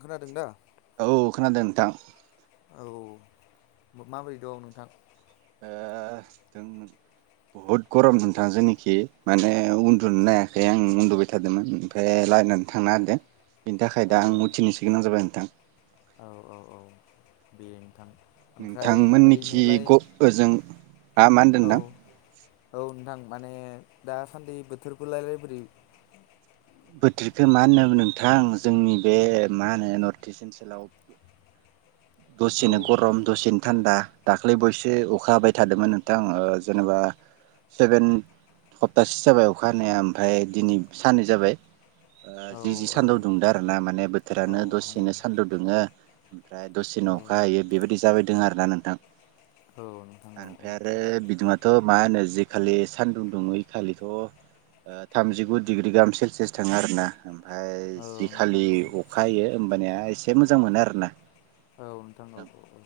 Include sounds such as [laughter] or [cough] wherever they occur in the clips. खोनादों दा औ खोनादों दां औ माबोरै दं नोंथां ओ बहुद गरम मोनथां जोंनोखि माने उन्दुनो हायाखै आं उन्दुबाय थादोंमोन ओमफ्राय लायेनानो थांना होदो बिनि थाखाय औ दा आं उथिनोसो गोनां जाबाय नोंथां औ औ औ बे नोंथां ओमफ्राय नोंथांमोननिखि ओरैनोलाय ग ओजों मा मा होनदों औ नोंथां औ नोंथां माने दासान्दि बोथोरफोरालाय बोरै बोथोरखो मा होनना नोंथां जोंनि बे मा होनो नर्थ इस्ट ओनसोलाव औ दसेनो गरम दसेनो थान्दा दाख्लै बावैयसो अखा हाबाय थादोंमोन नोंथां ओ जेनेबा सेभेन सप्तासे जाबाय अखा हानाया ओमफ्राय दिनै साननै जाबाय ओ औ जि जि औ सानदाव दुंदो आरो ना माने बो औ बोथोरानो नोंथां औ दसेनो सान्दुं दुङो ओमफ्राय दसेनो औ अखा हायो बेबायदि जाबायदोङो आरोना नोंथां औ नोंथां औ आमफ्राय आरो बिदुङा थ' मा होनो जिखालि सानदुं दुङ खालिथ' ओ थामजिगु डिग्रि गाहाम सेलसियास थाङो आरोना ओमफ्राय औ जि नोंथां खालि औ अखा हायो होमबानिया एसे मोजां मोनो आरोना। औ नोंथां औ औ औ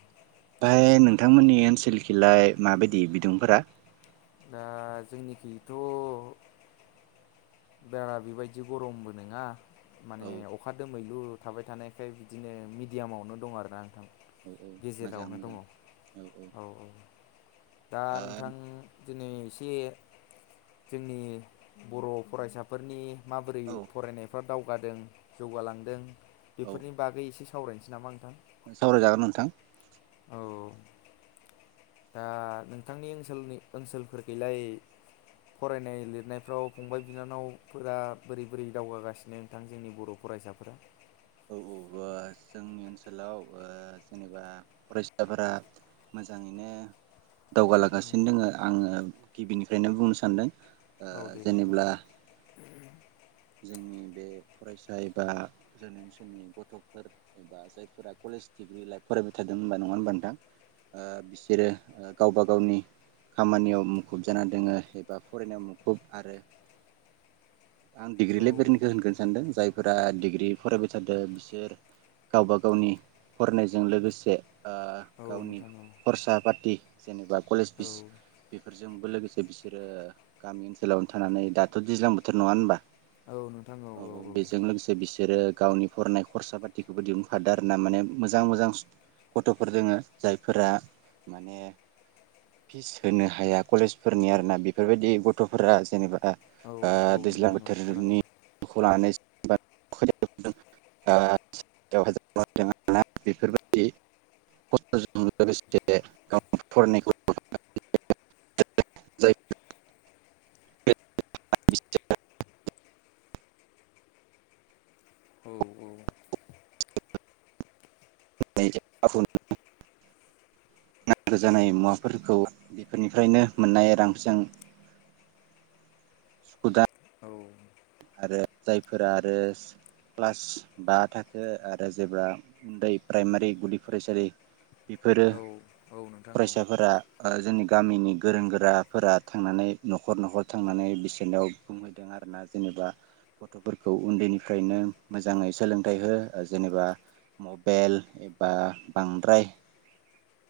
थांमोननि ओनसोलखिलाय माबायदि बिदुंफोरा? दा जोंनिखैथ' बारा बेबायदि गरमबो नङा औ माने अखा दोमैलु थाबाय थानायखाय बिदिनो मिडियामावनो दं आरो ना नोंथां। औ मोजां गेजेरावनो दङ मोजां औ औ दा औ नोंथां दिनै एसे जोंनि बर' फरायसाफोरनि माबोरै औ फरायनायफ्रा दाउ गादों जौगालांदों बेफोरनि बागै एसे सा वरायसै नामा नोंथां! सावरायजागोन नोंथां। औ दा नोंथांनि ओनसोलनि ओनसोलफोरखैलाय फरायनाय लिरनायफ्राव फंबाय बिनानावफोरा बोरै बोरै दावगागासिनो नोंथां जोंनि बर' फरायसाफोरा? औ औ ओ जोंनि ओनसोलाव ओ जेनेबा फरायसाफोरा मोजाङैनो दावगालांगासिनो दङ। आङो गिबिनिफ्रायनो बुंनो सानदों। ओ औ दे नोंथां जेनेब्ला [inaudible] जोंनि बे फरायसा एबा जोंनि ओनसोलनि गथ'फोर एबा जायफोरा कलेज डिग्रि लाइफ फरायबाय थादों होनबा नङा होनबा नोंथां ओ बिसोरो गावबा गावनि खामानियाव मुखुब जाना दोङो एबा फरायनायाव मुखुब आरो आं डिग्रि औ लेभेरनिखौ होनगोनो सानदों जायफोरा डिग्रि फरायबाय थादों बिसोर गावबा गावनि फरायनायजों लोगोसे ओ औ गावनि नोंथां औ खरसा पाथि जेनेबा कलेज फिस बेफोरजोंबो लोगोसे बिसोरो गामि ओनसोलावनो थानानै दाथ' दैज्लां बोथोर नङा होनबा औ नोंथां औ बेजों लोगोसे बिसोरो गावनि फरायनाय खरसा पाथिखौबो दिहुनफादो आर ना माने मोजां मोजां गथ'फोर दोङो जायफोरा माने फिस होनो हाया कलेजफोरनि आरोना बेफोरबायदि गथ'फोरा जेनेबा ओ औ औ दैज्लां नोंथां औ खोनादों इयुन खौ लानानै बा [inaudible] बेफोरबायदि खस्थ'जों लोगोसे गाव फरायनायखौ [unintelligible] जाय [unintelligible] औ औ [unintelligible] नांगौ जानाय मुवाफोरखौ बेफोरनिफ्रायनो मोननाय रांजों सुखुदा औ आरो जायफोरा आरो क्लास बा थाखो आरो जेब्ला उन्दै प्राइमारि गुदि फरायसालि बेफोरो औ औ नोंथां औ फरायसाफोरा ओ जोंनि गामिनि गोरों गोराफोरा थांनानै न'खर न'खर थांनानै बिसोरनायाव बुंहैदों आरो ना जेनेबा गथ'फोरखौ उन्दैनिफ्रायनो मोजाङै सोलोंथाइ हो। जेनेबा मबेल एबा बांद्राय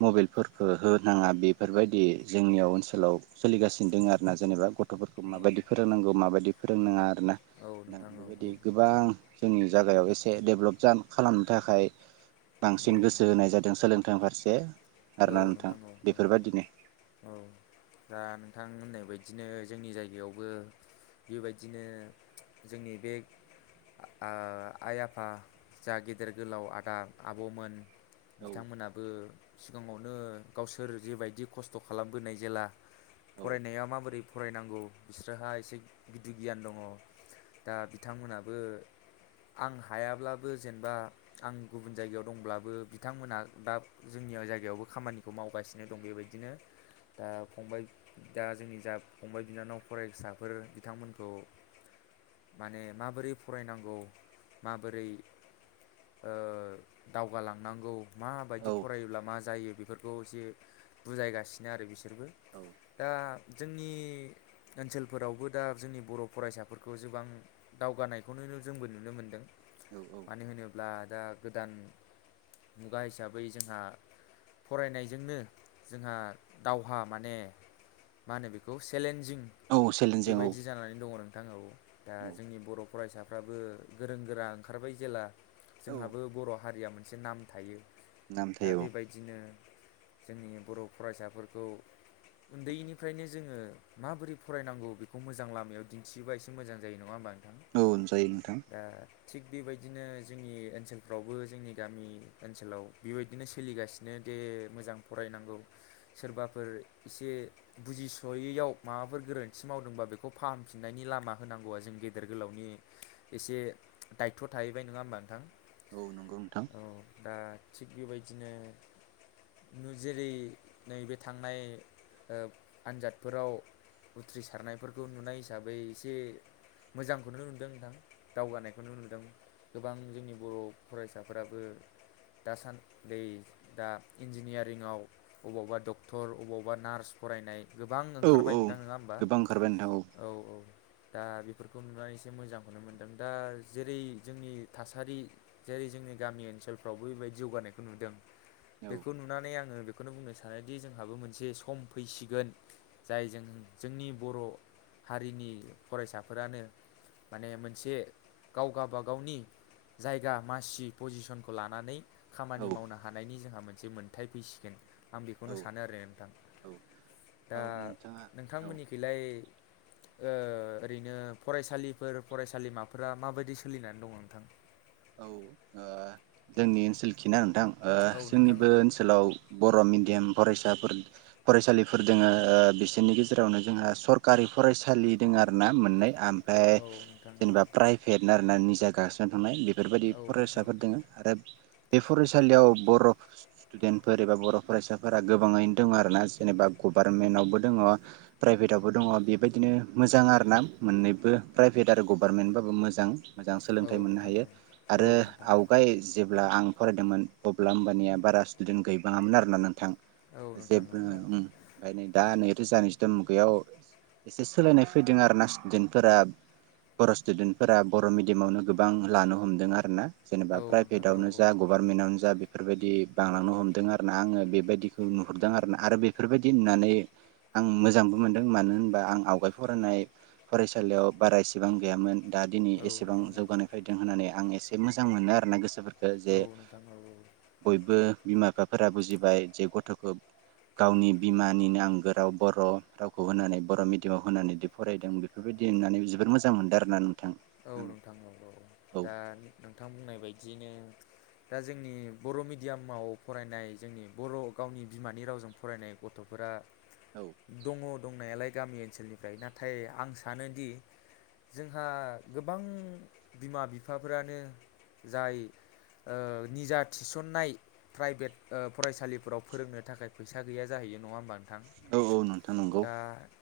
मबेलफोरखौ होनाङा बेफोरबायदि जोंनियाव ओनसोलाव सोलिगासिनो दङ आरो ना जेनेबा गथ'फोरखौ औ माबायदि फोरोंनांगौ माबायदि फोरोंनाङा आरोना औ ना नोंथां औ बेबायदि गोबां जोंनि जायगायाव एसे डेभलप खालामनो थाखाय बांसिन गोसो औ होनाय जादों सोलोंथाइ फारसे। ए औ नोंथां औ औ दा नोंथां नोंथां होननाय बायदिनो जोंनि जायगायावबो बेबायदिनो जोंनि बे आ आइ आफा जा गेदेर गोलाव आदा आब'मोन औ बिथांमोनाबो सिगाङावनो गावसोर जेबायदि खस्थ' खालामबोनाय जेला औ फरायनाया माबोरै फरायनांगौ बिसोरहा एसे गिदिर गियान दङ दा बिथांमोनाबो आं हायाब्लाबो जेनेबा आं गुबुन जायगायाव दंब्लाबो बिथांमोनहा दा जोंनि जायगायावबो खामानिखौ मावगासिनो दं बेबायदिनो दा फंबाय दा जोंनि जा फंबाय बिनानाव फरायसाफोर बिथांमोनखौ माने माबोरै फरायनांगौ माबोरै दावगालांनांगौ मा औ फायोब्ला मा जायो जायो बेफोरखौ एसे बुजायगासिनो आरो बिसोरबो औ दा जोंनि ओनसोलफोरावबो दा जोंनि बर' फरायसाफोरखौ जोबां दावगानायखौ जोंबो नुनो मोनदों औ औ ब्ला दा गोदान मुगा हिसाबै बै जोंहा फरायनायजोंनो जोंहा दावहा माने मा होनो बेखौे सेलेन्ज जिं औ चेलेन्जिं औ बेबायदि जानानै दङ नोंथां ओव दा औ जोंनि बर' फरायसा फाबो गोरों गोरा ओंखारबाय जेला औ जोंहाबो बर' हारिया मोन। मोनसे नाम थायो दा नामथाय औ बेबायदिनो जोंनि बर' फरायसाफोरखौ उन्दैनिफ्रायनो जोङो माबोरै फरायनांगौ बेखौ मोजां लामायाव दिन्थियोबा एसे मोजां जायो नङा होम्बा औ जायो नोंथां थिग बेबायदिनो जोंनि ओनसोलफ्रावबो जोंनि गामि ओनसोलाव बेबायदिनो सोलिगासिनो दे मोजां फरायनांगौ सोरबाफोर एसे बुजिस'यैयाव माबाफोर गोरोन्थि मावदोंबा बेखौ फाहामफिननायनि लामा होनांगौआ जों गेदेर गोलावनि एसे दायथ' थाहैबाय नङा होमबा नोंथां औ नंगौ नोंथां औ दा थिग बेबायदिनो नु जेरै नैबे थांनाय ओ आनजादफोराव उथ्रिसारनायफोरखौ नुनाय हिसाबै एसे मोजांखौनो नुदों नोंथां दावगानायखौनो नुदों गोबां जोंनि बर' फरायसाफोराबो दासान्दै दा इन्जिनियारिङाव अबावबा डक्टर अबावबा नार्स फरायनाय गोबां औ ओंखारबाय औ नोंथां नङा होम्बा गोबां ओंखारबाय नोंथां औ औ दा बेफोरखौ नुबा एसे मोजांखौनो मोननोमोन दा जेरै जोंनि थासारि जेरै जोंनि गामि ओनसोलफ्राव बैबायदि जौगानायखौ नुदों औ बेखौ नुनानै आङो बे खौनो बुंनो सानोदि जोंहाबो मोनसे सम फैसिगोन जाय जों जोंनि बर' हारिनि फरायसाफोरानो माने मोनसे गाव गाबागावनि जायगा मासि पजिसनखौ ला नानै खामानि औ मावनो हानायनि जोंहा मोनसे मोनथाय फैसिगोन आं बेखौनो औ सानो आरो नोंथां औ दा औ नोंथाङा औ नोंथांमोननिखैलाय ओ ओरैनो फरायसालिफोर फरायसालिमाफोरा माबायदि सोलिनानै दङ नोंथां औ ओ जोंनि ओनसोलखिना नोंथां ओ औ जोंनि नोंथां बे औ ओनसोलाव बर' मिन्द दियाम फरायसाफोर फरायसालिफोर दोङो ओ बिसोरनि गेजेरावनो जोंहा सरकारि फरायसालि दोङो आरो ना मोननै आमफाय औ नोंथां औ जेनेबा प्राइपेटनो आर ना नि जा गास्रानो थांनाय बेफोरबायदि औ नोंथां फरायसाफोर दङो आरो बे फरायसालियाव बर' डेनफोर एबा बर' फरायसाफोरा गोबाङैनो दङ आरो ना जेनेबा गभार्नमेन्टावबो दङ प्राइभेटावबो दङ बेबायदिनो मोजां आरो ना मोननैबो प्राइभेट आरो गभार्नमेन्टबाबो मोजां मोजां औ सोलोंथाइ मोननो नोंथां हायो औ आरो औ नोंथां औ आवगाय जे जेब्ला आं फरायदोंमोन अब्ला होमबानिया बारा स्टुडेन्ट गैबाङामोन आरोना नोंथां औ नोंथां औ जेबो ओमफाय नै दा नै थ्रिसान स्थन गैया अ एसे सोलायनाय फैदों आरो ना स्टुदेन्टफोरा बर' स्टुदेन्टफोरा बर' मिडियामावनो गोबां लानो ह हमदों आरो ना औ जेनेबा नोंथां औ प्राइभेटावनो औ जा गभारनमेन्टावनो जा बेफोरबायदि औ बांलांनो हमदों आरो ना आङो बे बादिखौ नुहुरदों आरोना आरो बेफोरबायदि होननानै आं मोजांबो मोन्दों मानो होनबा आं आवगाय फरायनाय फरायसालियाव बारा इसेबां गैयामोन दा दिनै औ एसेबां नोंथां औ जौगानाय फैदों होननानै आं एसे मोजां मोनो आरोना गोसोफोर ओ जे औ नोंथां औ बयबो बिमा बिफा फोरा बुजिबाय जे गथ'खौ गावनि बिमानिनो आंगो राव बर' रावखौ होनानै बर' मिडियामाव होनानै दि फरायदों बेफोरबायदि होननानै जोबोर मोजां मोनदों आरो ना औ नोंथां औ औ दा नोंथां बुंनाय बायदियैनो दा जोंनि बर' मिडियामाव फरायनाय जोंनि बर' गावनि बिमानि रावजों फरायनाय गथ'फोरा औ दङ दंनायालाय गामि ओनसोलनिफ्राय नाथाय आं सानोदि जोंहा गोबां बिमा बिफाफोरानो जाय निजा थिसननाय प्राइभेट फरायसालिफोराव फोरोंनो थाखाय फैसा गैया जाहैयो नङा होमबानो औ औ नोंथां नंगौ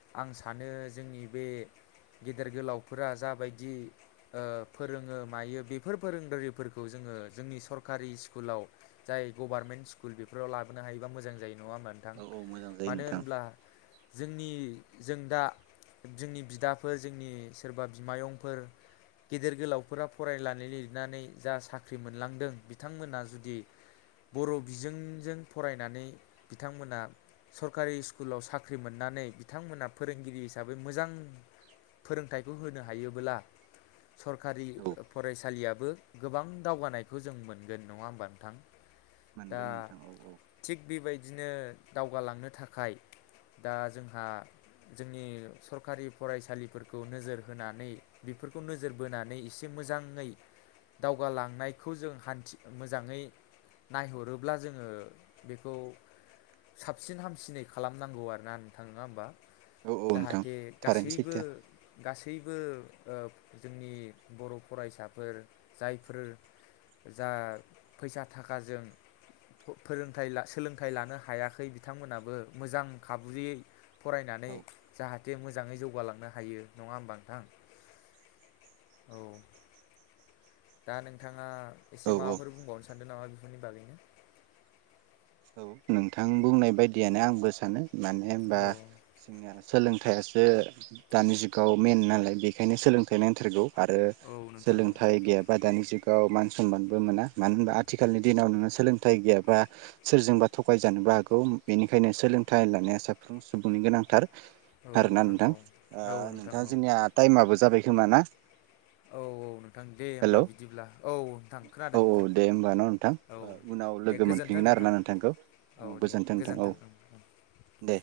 आं सानो जोंनि बे गेदेर गोलावफोरा जाबाय दि ओ फोरोङो मायो बेफोर फोरोंगिरिफोरखौ जोङो जोंनि सरकारि स्कुलाव जाय गभारमेन्ट स्कुल बेफोराव लाबोनो हायोबा मोजां जायो नङा होनबा औ औ मोजां जायो नोंथां जोंनि जों दा जोंनि बिदाफोर जोंनि सोरबा बिमायं फोर गेदेर गोलावफोरा फरायनानै लिरनानै जा साख्रि मोनलांदों बिथांमोना जुदि बर' बिजोंजों फरायनानै बिथांमोना सरकारि स्कुलाव साख्रि मोननानै बिथांमोना फोरोंगिरि हिसाबै मोजां फोरोंथाइखौ होनो हायो अबला सरखारि औ फरायसालियाबो गोबां दावगानायखौ जों मोनगोन नङा होमबा नोंथां दा मोनगोन नोंथां औ औ थिग बेबायदिनो दावगालांनो थाखाय दा जोंहा जोंनि सरखारि फरायसालिफोरखौ नोजोर होनानै बेफोरखौ नोजोर बोनानै एसे मोजाङै दावगालांनायखौ जों हान्थि मोजाङै नायहरोब्ला जोङो बेखौ साबसिन हामसिनै खालामनांगौ आरोना नोंथां नङा होनबा औ औ नोंथां जाहाथे थारैनो गासैबो सैथो गासैबो ओ जोंनि बर' फरायसाफोर जायफोर जा फैसा थाखाजों फोरोंथाइ सोलोंथाइ लानो हायाखै बिथांमोनाबो मोजां खाबुयै औ फरायनानै जाहाथे मोजाङै जौगालांनो हायो नङा होमबा नोंथां। औ। दा नोंथाङा औ एसे माबाफोर बुंबावनोस सान्दों नामा बिसनि बागै? औ नोंथां बुंनाय बायदियानो आंबो सानो। मानो होनबा औ जोंनिया सोलों थायासो दानि जुगाव मेन नालाय बेखायनो सोलोंथाइ नांथारगौ। आरो औ नोंथां औ सोलोंथाइ गैयाबा दानि जुगाव गाव मान सनमानबो मोना मानो होनबा आथिखालनि दिनाव नोङो सोलोंथाइ गैयाबा सोरजोंबा थगायजानोबो हागौ बेनिखायनो सोलोंथाइ लानाया साफ्रोम सुबुंनि गोनांथार। औ आरोना नोंथां औ ओ औ नोंथां औ जोंनिया टाइमाबो जाबाय। खोमाना। औ औ नोंथां दे होमबा बिदिब्ला औ नोंथां खोनादों औ नोंथां औ दे होमबा न' नोंथां औ उनाव दे लोगो गोजोन्थों मोनफिनगोन नोंथां। आरोना नोंथांखौ औ दे नोंथां औ गोजोन्थों ओं। दे